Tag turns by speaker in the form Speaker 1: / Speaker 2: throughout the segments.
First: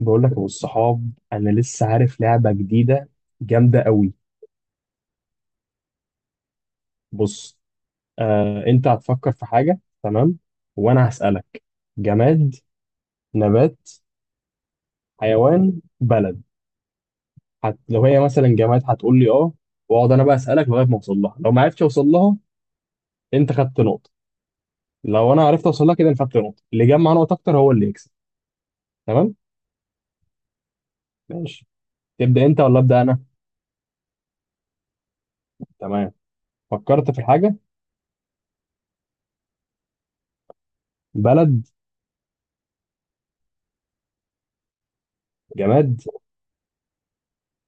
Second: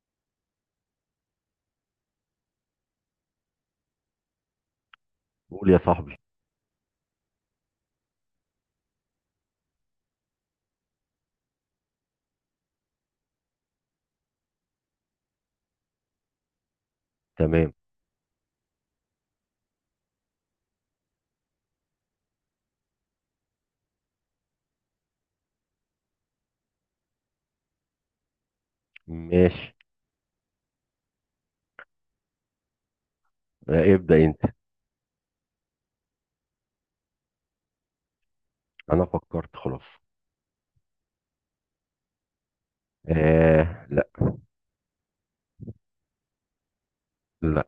Speaker 1: بقول لك والصحاب انا لسه عارف لعبه جديده جامده قوي.
Speaker 2: قول يا صاحبي.
Speaker 1: بص، آه انت هتفكر في حاجه تمام وانا هسالك: جماد، نبات، حيوان، بلد.
Speaker 2: تمام.
Speaker 1: لو هي مثلا جماد هتقول لي اه، واقعد انا بقى اسالك لغايه ما اوصل لها. لو ما عرفتش اوصل لها انت خدت نقطه، لو انا عرفت اوصل لها كده انا خدت نقطه. اللي جمع نقط اكتر هو اللي يكسب. تمام؟
Speaker 2: ماشي.
Speaker 1: ماشي. تبدا انت ولا ابدا انا؟
Speaker 2: آه، ابدأ انت.
Speaker 1: تمام، فكرت في الحاجه.
Speaker 2: انا فكرت خلاص.
Speaker 1: بلد؟
Speaker 2: آه، لا.
Speaker 1: جماد؟
Speaker 2: لا.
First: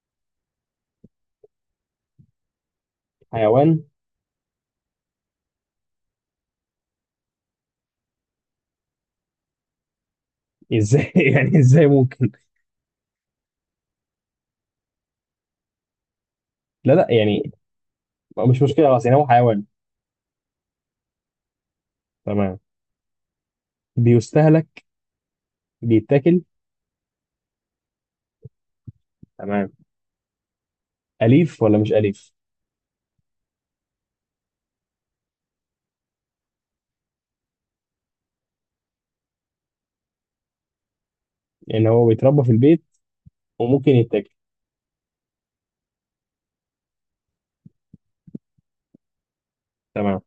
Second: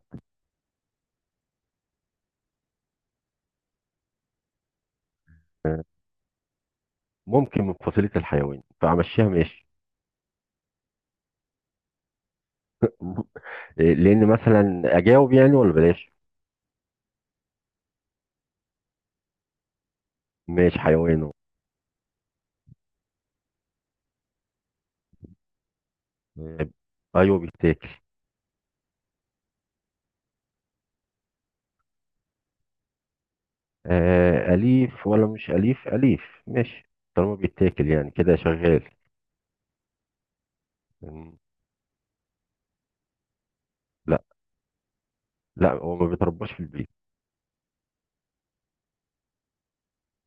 Speaker 1: حيوان؟
Speaker 2: آه، ممكن من فصيلة الحيوان فامشيها. ماشي.
Speaker 1: ازاي يعني ازاي ممكن؟
Speaker 2: م- لان مثلا اجاوب يعني، ولا بلاش؟
Speaker 1: لا يعني مش مشكلة، خلاص يعني هو حيوان.
Speaker 2: ماشي حيوان أهو.
Speaker 1: تمام. بيستهلك؟ بيتاكل؟
Speaker 2: آه، ايوه بيتاكل.
Speaker 1: تمام. أليف ولا مش أليف؟
Speaker 2: آه، اليف ولا مش اليف؟ اليف. ماشي. طالما بيتاكل يعني كده شغال. مم.
Speaker 1: يعني هو بيتربى في البيت وممكن
Speaker 2: لا،
Speaker 1: يتاكل؟
Speaker 2: لا هو ما بيترباش في البيت.
Speaker 1: تمام.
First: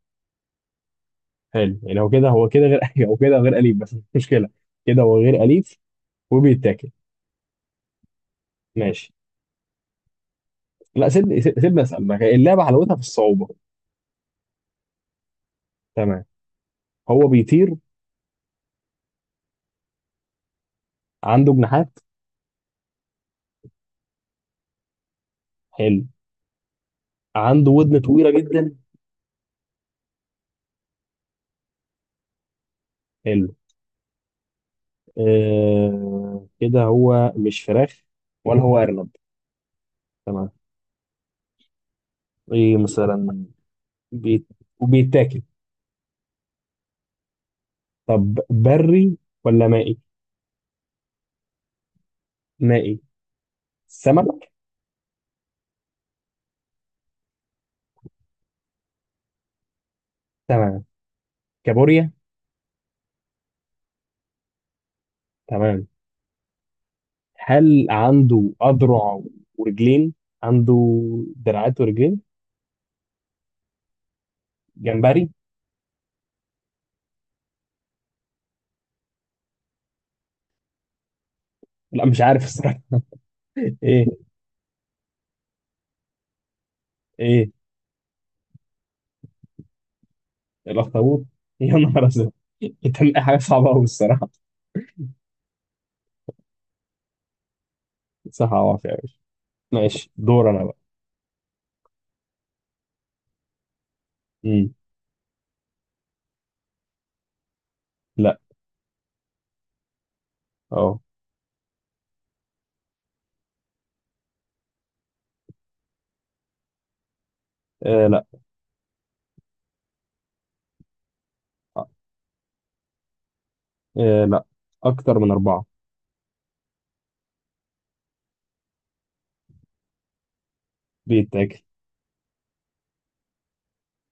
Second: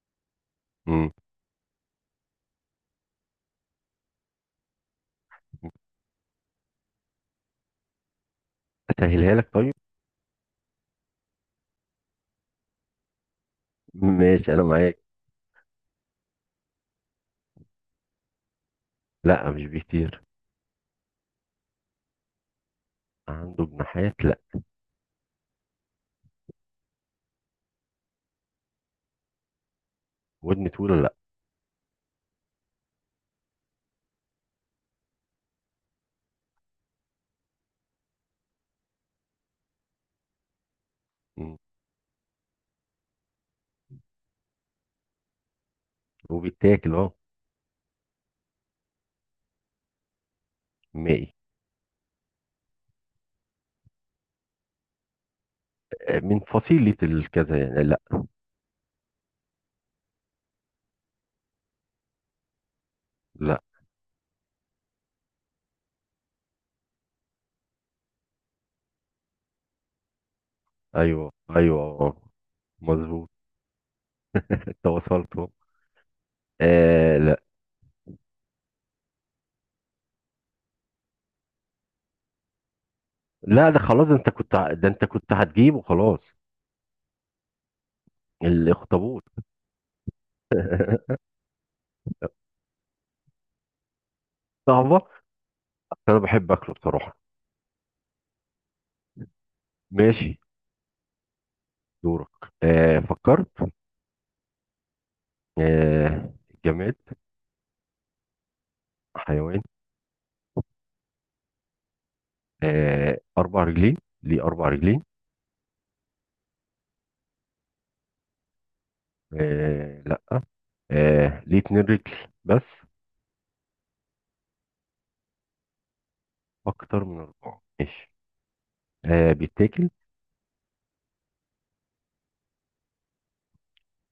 Speaker 2: مم.
Speaker 1: حلو، يعني هو كده غير هو كده غير أليف بس مش مشكلة. كده هو غير أليف وبيتاكل. ماشي.
Speaker 2: اسهلها لك طيب.
Speaker 1: لا سيبني سيبني أسأل، ما هي اللعبة حلاوتها في الصعوبة.
Speaker 2: ماشي انا معاك.
Speaker 1: تمام. هو بيطير؟
Speaker 2: لا مش بيطير.
Speaker 1: عنده جناحات؟
Speaker 2: عنده جناحات، لا.
Speaker 1: حلو. عنده ودن طويلة جدا؟
Speaker 2: ودن طويلة، لا.
Speaker 1: حلو. آه كده هو مش فراخ ولا هو أرنب. تمام.
Speaker 2: مم.
Speaker 1: ايه مثلا؟ بيت وبيتاكل؟
Speaker 2: وبيتاكل، اه.
Speaker 1: طب بري ولا مائي؟
Speaker 2: مائي.
Speaker 1: مائي؟ سمك؟
Speaker 2: آه، من فصيلة الكذا يعني، لا.
Speaker 1: تمام. كابوريا؟
Speaker 2: لا.
Speaker 1: تمام. هل عنده أذرع ورجلين؟ عنده
Speaker 2: ايوه
Speaker 1: دراعات
Speaker 2: ايوه آه،
Speaker 1: ورجلين؟
Speaker 2: مظبوط. انت وصلت
Speaker 1: جمبري؟
Speaker 2: أهو. آه، لا.
Speaker 1: لا مش عارف الصراحة.
Speaker 2: لا ده
Speaker 1: إيه؟
Speaker 2: خلاص، ده انت كنت هتجيبه خلاص.
Speaker 1: إيه؟
Speaker 2: الاخطبوط.
Speaker 1: الأخطبوط؟ يا نهار أسود، أنت من أي حاجة صعبة أوي الصراحة.
Speaker 2: صعبة، بس انا بحب اكله بصراحة.
Speaker 1: صح، عوافي يا باشا. ماشي،
Speaker 2: ماشي
Speaker 1: دور أنا بقى.
Speaker 2: دورك. آه فكرت.
Speaker 1: مم.
Speaker 2: آه، جماد؟
Speaker 1: لا.
Speaker 2: حيوان.
Speaker 1: أه.
Speaker 2: آه، اربع رجلين ليه اربع رجلين؟
Speaker 1: آه، لا.
Speaker 2: آه، لا. آه ليه اتنين رجل بس.
Speaker 1: آه، لا، أكتر من أربعة.
Speaker 2: اكتر من اربعة، ماشي. آه، بيتاكل.
Speaker 1: بيتاكل.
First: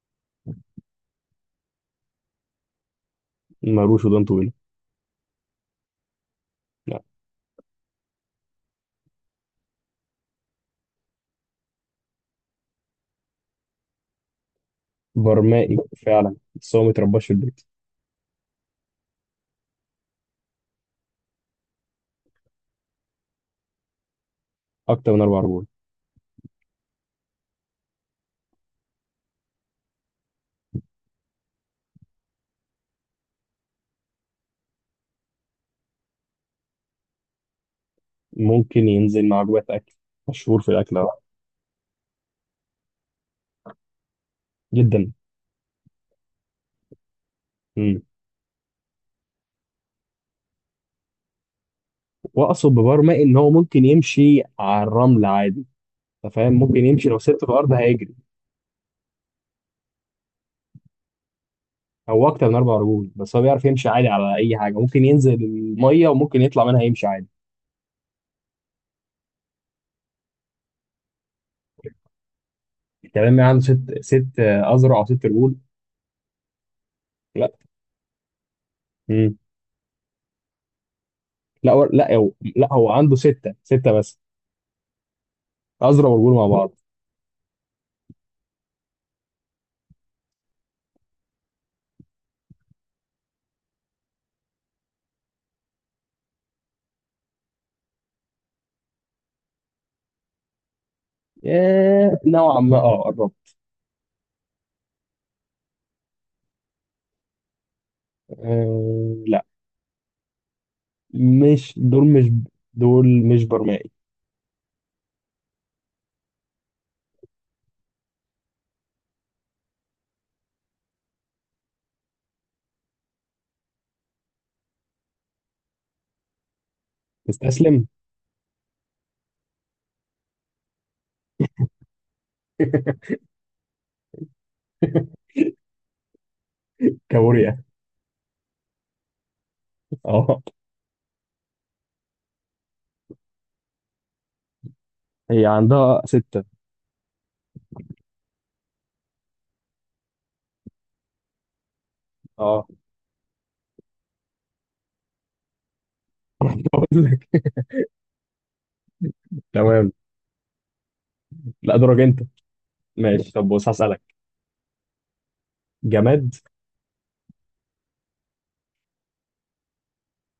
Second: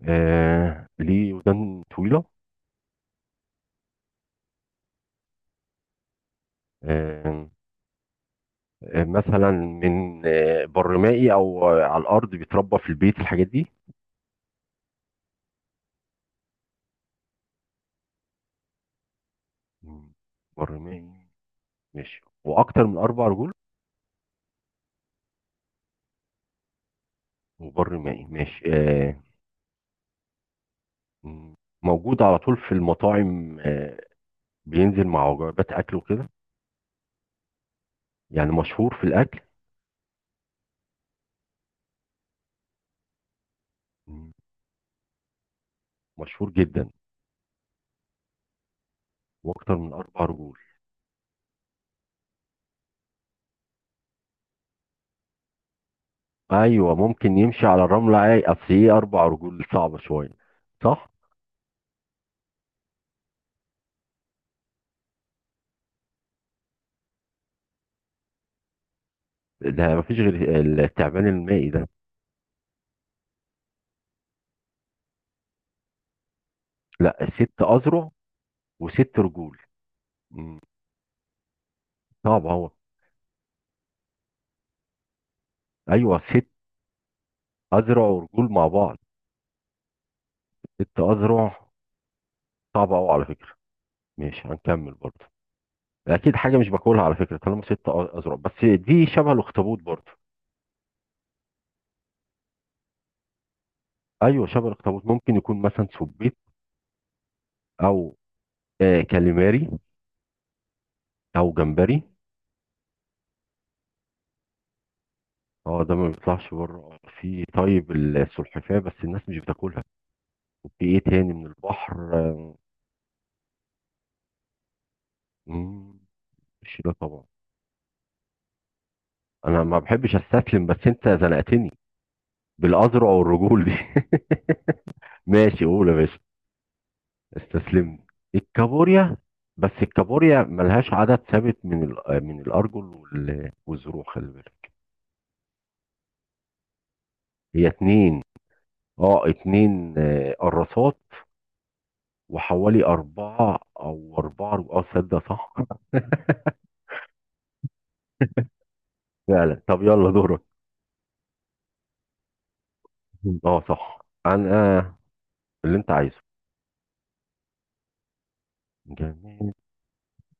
Speaker 2: آه ليه ودان طويلة.
Speaker 1: مالوش ودان طويلة، لا.
Speaker 2: آه. مثلا من برمائي أو على الأرض بيتربى في البيت الحاجات دي.
Speaker 1: برمائي فعلا، بس هو مترباش في البيت.
Speaker 2: مم. برمائي. ماشي وأكتر من أربع رجول.
Speaker 1: اكتر من اربع رجول.
Speaker 2: وبرمائي، ماشي آه. مم. موجود على طول في المطاعم، بينزل مع وجبات أكل وكده. يعني
Speaker 1: ممكن
Speaker 2: مشهور في
Speaker 1: ينزل
Speaker 2: الأكل.
Speaker 1: مع وجبات اكل، مشهور في الاكل ده
Speaker 2: مم.
Speaker 1: جدا.
Speaker 2: مشهور جدا
Speaker 1: امم.
Speaker 2: وأكتر من أربع رجول.
Speaker 1: واقصد ببرمائي ان هو ممكن يمشي على الرمل عادي، انت فاهم، ممكن
Speaker 2: أيوه
Speaker 1: يمشي لو
Speaker 2: ممكن
Speaker 1: سبته في
Speaker 2: يمشي
Speaker 1: الارض
Speaker 2: على
Speaker 1: هيجري.
Speaker 2: الرملة عادي، أصل إيه أربع رجول صعبة شوية، صح؟
Speaker 1: هو اكتر من اربع رجول بس هو بيعرف يمشي عادي على اي حاجه، ممكن ينزل الميه وممكن يطلع منها يمشي عادي.
Speaker 2: ده مفيش غير التعبان المائي ده.
Speaker 1: تمام، عنده ست آه، اذرع او ست رجول.
Speaker 2: لا،
Speaker 1: لا.
Speaker 2: ست اذرع وست
Speaker 1: امم.
Speaker 2: رجول. مم.
Speaker 1: لا هو،
Speaker 2: صعب
Speaker 1: لا
Speaker 2: اهو.
Speaker 1: هو عنده سته بس، اذرع
Speaker 2: ايوه
Speaker 1: ورجول مع
Speaker 2: ست
Speaker 1: بعض.
Speaker 2: اذرع ورجول مع بعض. ست اذرع. صعب اهو على فكره. ماشي هنكمل برضه. اكيد حاجه مش باكلها على فكره، طالما ست اذرع، بس دي شبه الاخطبوط برضه.
Speaker 1: آه، نوعا ما اه قربت.
Speaker 2: ايوه شبه الاخطبوط، ممكن يكون مثلا سبيط، او
Speaker 1: آه، لا،
Speaker 2: كاليماري، او
Speaker 1: مش
Speaker 2: جمبري.
Speaker 1: دول مش دول مش برمائي.
Speaker 2: اه، ده ما بيطلعش بره في، طيب السلحفاه، بس الناس مش بتاكلها. وفي ايه تاني من البحر، مم، مش ده طبعا.
Speaker 1: تستسلم؟
Speaker 2: انا ما بحبش استسلم، بس انت زنقتني بالاذرع والرجول دي. ماشي قول يا باشا.
Speaker 1: كابوريا.
Speaker 2: استسلمت. الكابوريا، بس
Speaker 1: اه.
Speaker 2: الكابوريا ملهاش عدد ثابت من من الارجل والزروع، خلي بالك.
Speaker 1: هي عندها ستة.
Speaker 2: هي اتنين. اه، اتنين قراصات،
Speaker 1: اه،
Speaker 2: وحوالي اربعة اه، تصدق؟ صح.
Speaker 1: بقول لك.
Speaker 2: فعلا. طب
Speaker 1: تمام.
Speaker 2: يلا دورك.
Speaker 1: لا، دورك انت. ماشي، طب
Speaker 2: اه
Speaker 1: بص
Speaker 2: صح.
Speaker 1: هسألك.
Speaker 2: انا اللي انت عايزه.
Speaker 1: جماد؟
Speaker 2: جماد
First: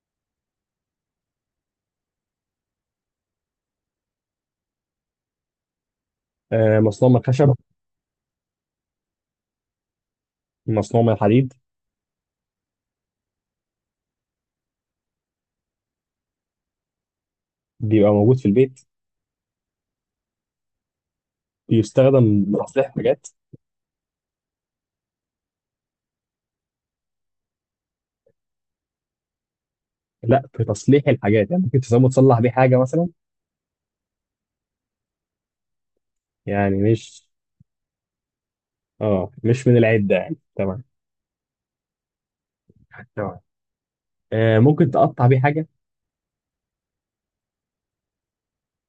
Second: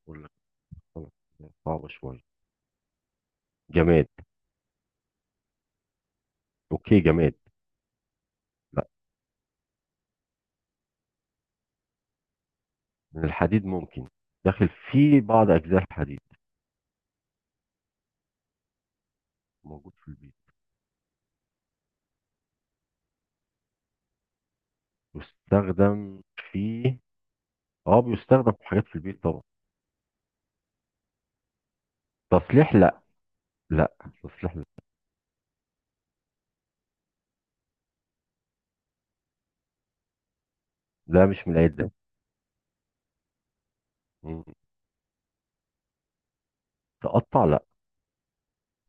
Speaker 2: ولا، صعبة شوية. جماد.
Speaker 1: آه،
Speaker 2: اوكي
Speaker 1: مصنوع من
Speaker 2: جماد.
Speaker 1: الخشب؟ مصنوع من الحديد؟
Speaker 2: من الحديد ممكن. داخل في بعض أجزاء الحديد.
Speaker 1: بيبقى موجود في البيت؟
Speaker 2: موجود في البيت.
Speaker 1: بيستخدم لتصليح حاجات؟
Speaker 2: يستخدم في اه بيستخدم في حاجات في البيت طبعا.
Speaker 1: لا في تصليح الحاجات، يعني ممكن تسمى تصلح بيه
Speaker 2: تصليح،
Speaker 1: حاجة
Speaker 2: لا.
Speaker 1: مثلا؟
Speaker 2: لا تصليح لا.
Speaker 1: يعني مش اه مش من العدة يعني؟ تمام.
Speaker 2: ده مش من العيد ده.
Speaker 1: تمام.
Speaker 2: مم.
Speaker 1: آه، ممكن تقطع بيه حاجة؟
Speaker 2: تقطع، لا.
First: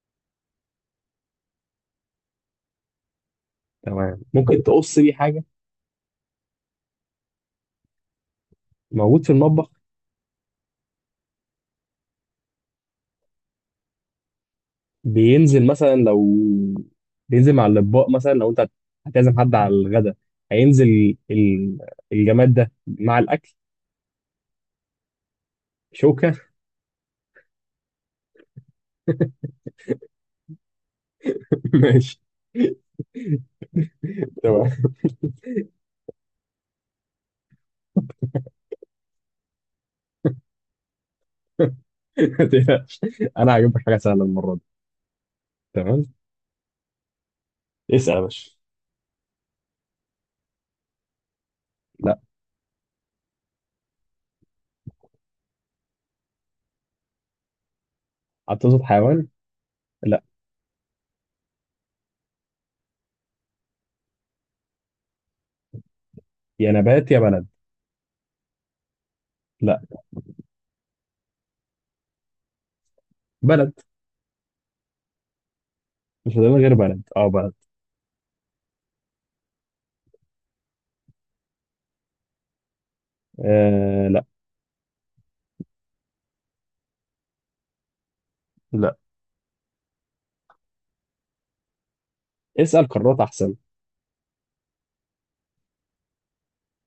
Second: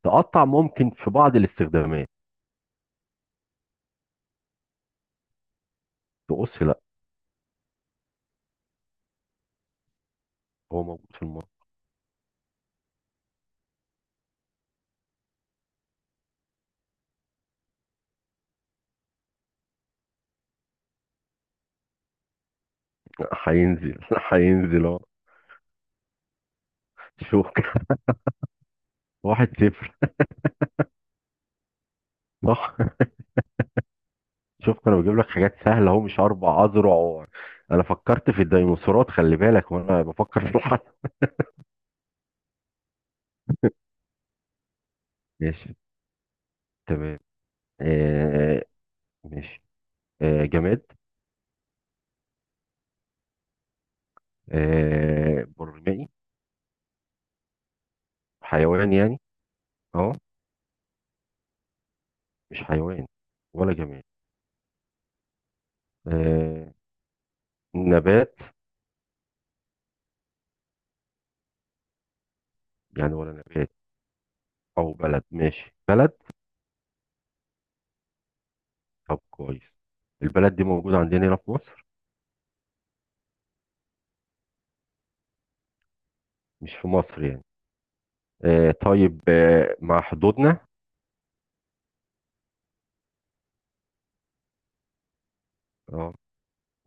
Speaker 2: تقطع ممكن في بعض الاستخدامات.
Speaker 1: تمام، ممكن تقص بيه حاجة؟
Speaker 2: تقص، لا.
Speaker 1: موجود في المطبخ؟
Speaker 2: هو موجود في المطبخ.
Speaker 1: بينزل مثلا لو، بينزل مع الاطباق مثلا لو انت هتعزم حد على الغدا هينزل الجماد ده مع الاكل.
Speaker 2: هينزل هينزل اهو.
Speaker 1: شوكه.
Speaker 2: شوف. واحد صفر.
Speaker 1: ماشي.
Speaker 2: صح.
Speaker 1: تمام.
Speaker 2: شفت انا بجيب لك حاجات سهله اهو، مش اربع اذرع انا فكرت في الديناصورات خلي بالك، وانا بفكر في الحرب.
Speaker 1: ما تقلقش. انا هجيب لك حاجه سهله المره دي.
Speaker 2: ماشي.
Speaker 1: تمام.
Speaker 2: تمام.
Speaker 1: اسأل يا باشا.
Speaker 2: آه، ماشي. آه، جماد؟
Speaker 1: لا.
Speaker 2: آه، برمائي؟
Speaker 1: هتقصد
Speaker 2: حيوان يعني؟
Speaker 1: حيوان؟
Speaker 2: اه.
Speaker 1: لا.
Speaker 2: مش حيوان ولا جماد؟ آه،
Speaker 1: يا نبات يا بلد.
Speaker 2: نبات
Speaker 1: لا.
Speaker 2: يعني؟ ولا نبات
Speaker 1: بلد.
Speaker 2: او بلد؟ ماشي بلد.
Speaker 1: مش فاضل غير بلد، اه بلد.
Speaker 2: طب كويس. البلد دي موجودة عندنا هنا في مصر؟
Speaker 1: آه لا.
Speaker 2: مش في مصر يعني. آه
Speaker 1: لا،
Speaker 2: طيب. مع حدودنا؟
Speaker 1: اسال قارات احسن.
Speaker 2: اه.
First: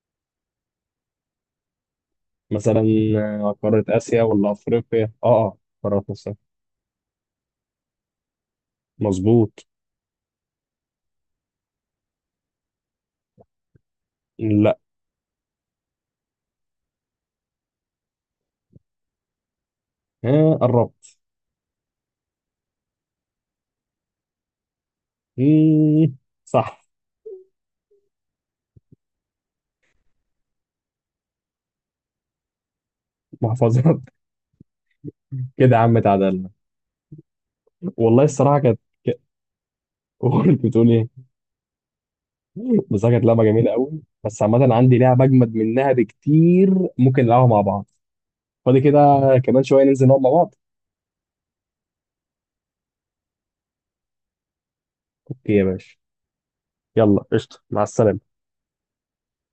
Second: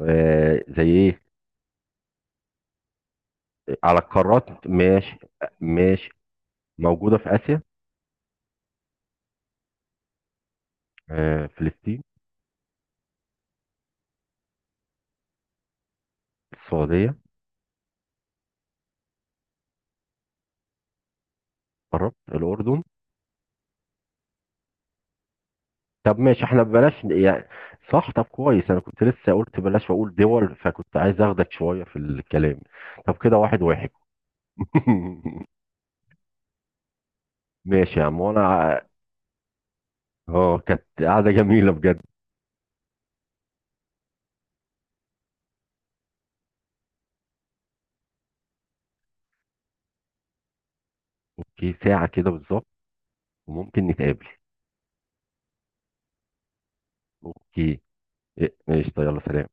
Speaker 2: آه، زي ايه؟
Speaker 1: مثلا آه، قاره
Speaker 2: على
Speaker 1: اسيا ولا
Speaker 2: القارات،
Speaker 1: افريقيا،
Speaker 2: ماشي.
Speaker 1: اه اه. قارات
Speaker 2: ماشي.
Speaker 1: مصر.
Speaker 2: موجودة في آسيا.
Speaker 1: مظبوط.
Speaker 2: آه، فلسطين.
Speaker 1: لا.
Speaker 2: السعودية.
Speaker 1: آه قربت.
Speaker 2: قربت، الأردن.
Speaker 1: مم.
Speaker 2: طب ماشي، احنا
Speaker 1: صح.
Speaker 2: ببلاش يعني. صح. طب كويس، انا كنت لسه قلت بلاش واقول دول، فكنت عايز اخدك شويه في الكلام. طب كده واحد
Speaker 1: محفظات
Speaker 2: واحد.
Speaker 1: كده يا عم اتعدلنا.
Speaker 2: ماشي يا عم،
Speaker 1: والله
Speaker 2: وانا
Speaker 1: الصراحه كانت، ك-
Speaker 2: اه
Speaker 1: كنت
Speaker 2: كانت
Speaker 1: بتقول ايه؟
Speaker 2: قعده جميله بجد.
Speaker 1: بصراحه كانت لعبه جميله قوي، بس عامه عندي لعبه اجمد منها بكتير ممكن نلعبها مع بعض. فاضي كده؟ كمان شويه ننزل نقعد مع بعض.
Speaker 2: اوكي ساعه كده بالظبط، وممكن نتقابل.
Speaker 1: اوكي يا باشا، يلا قشطه،
Speaker 2: اوكي.
Speaker 1: مع السلامه.
Speaker 2: إيه، ماشي طيب يلا سلام.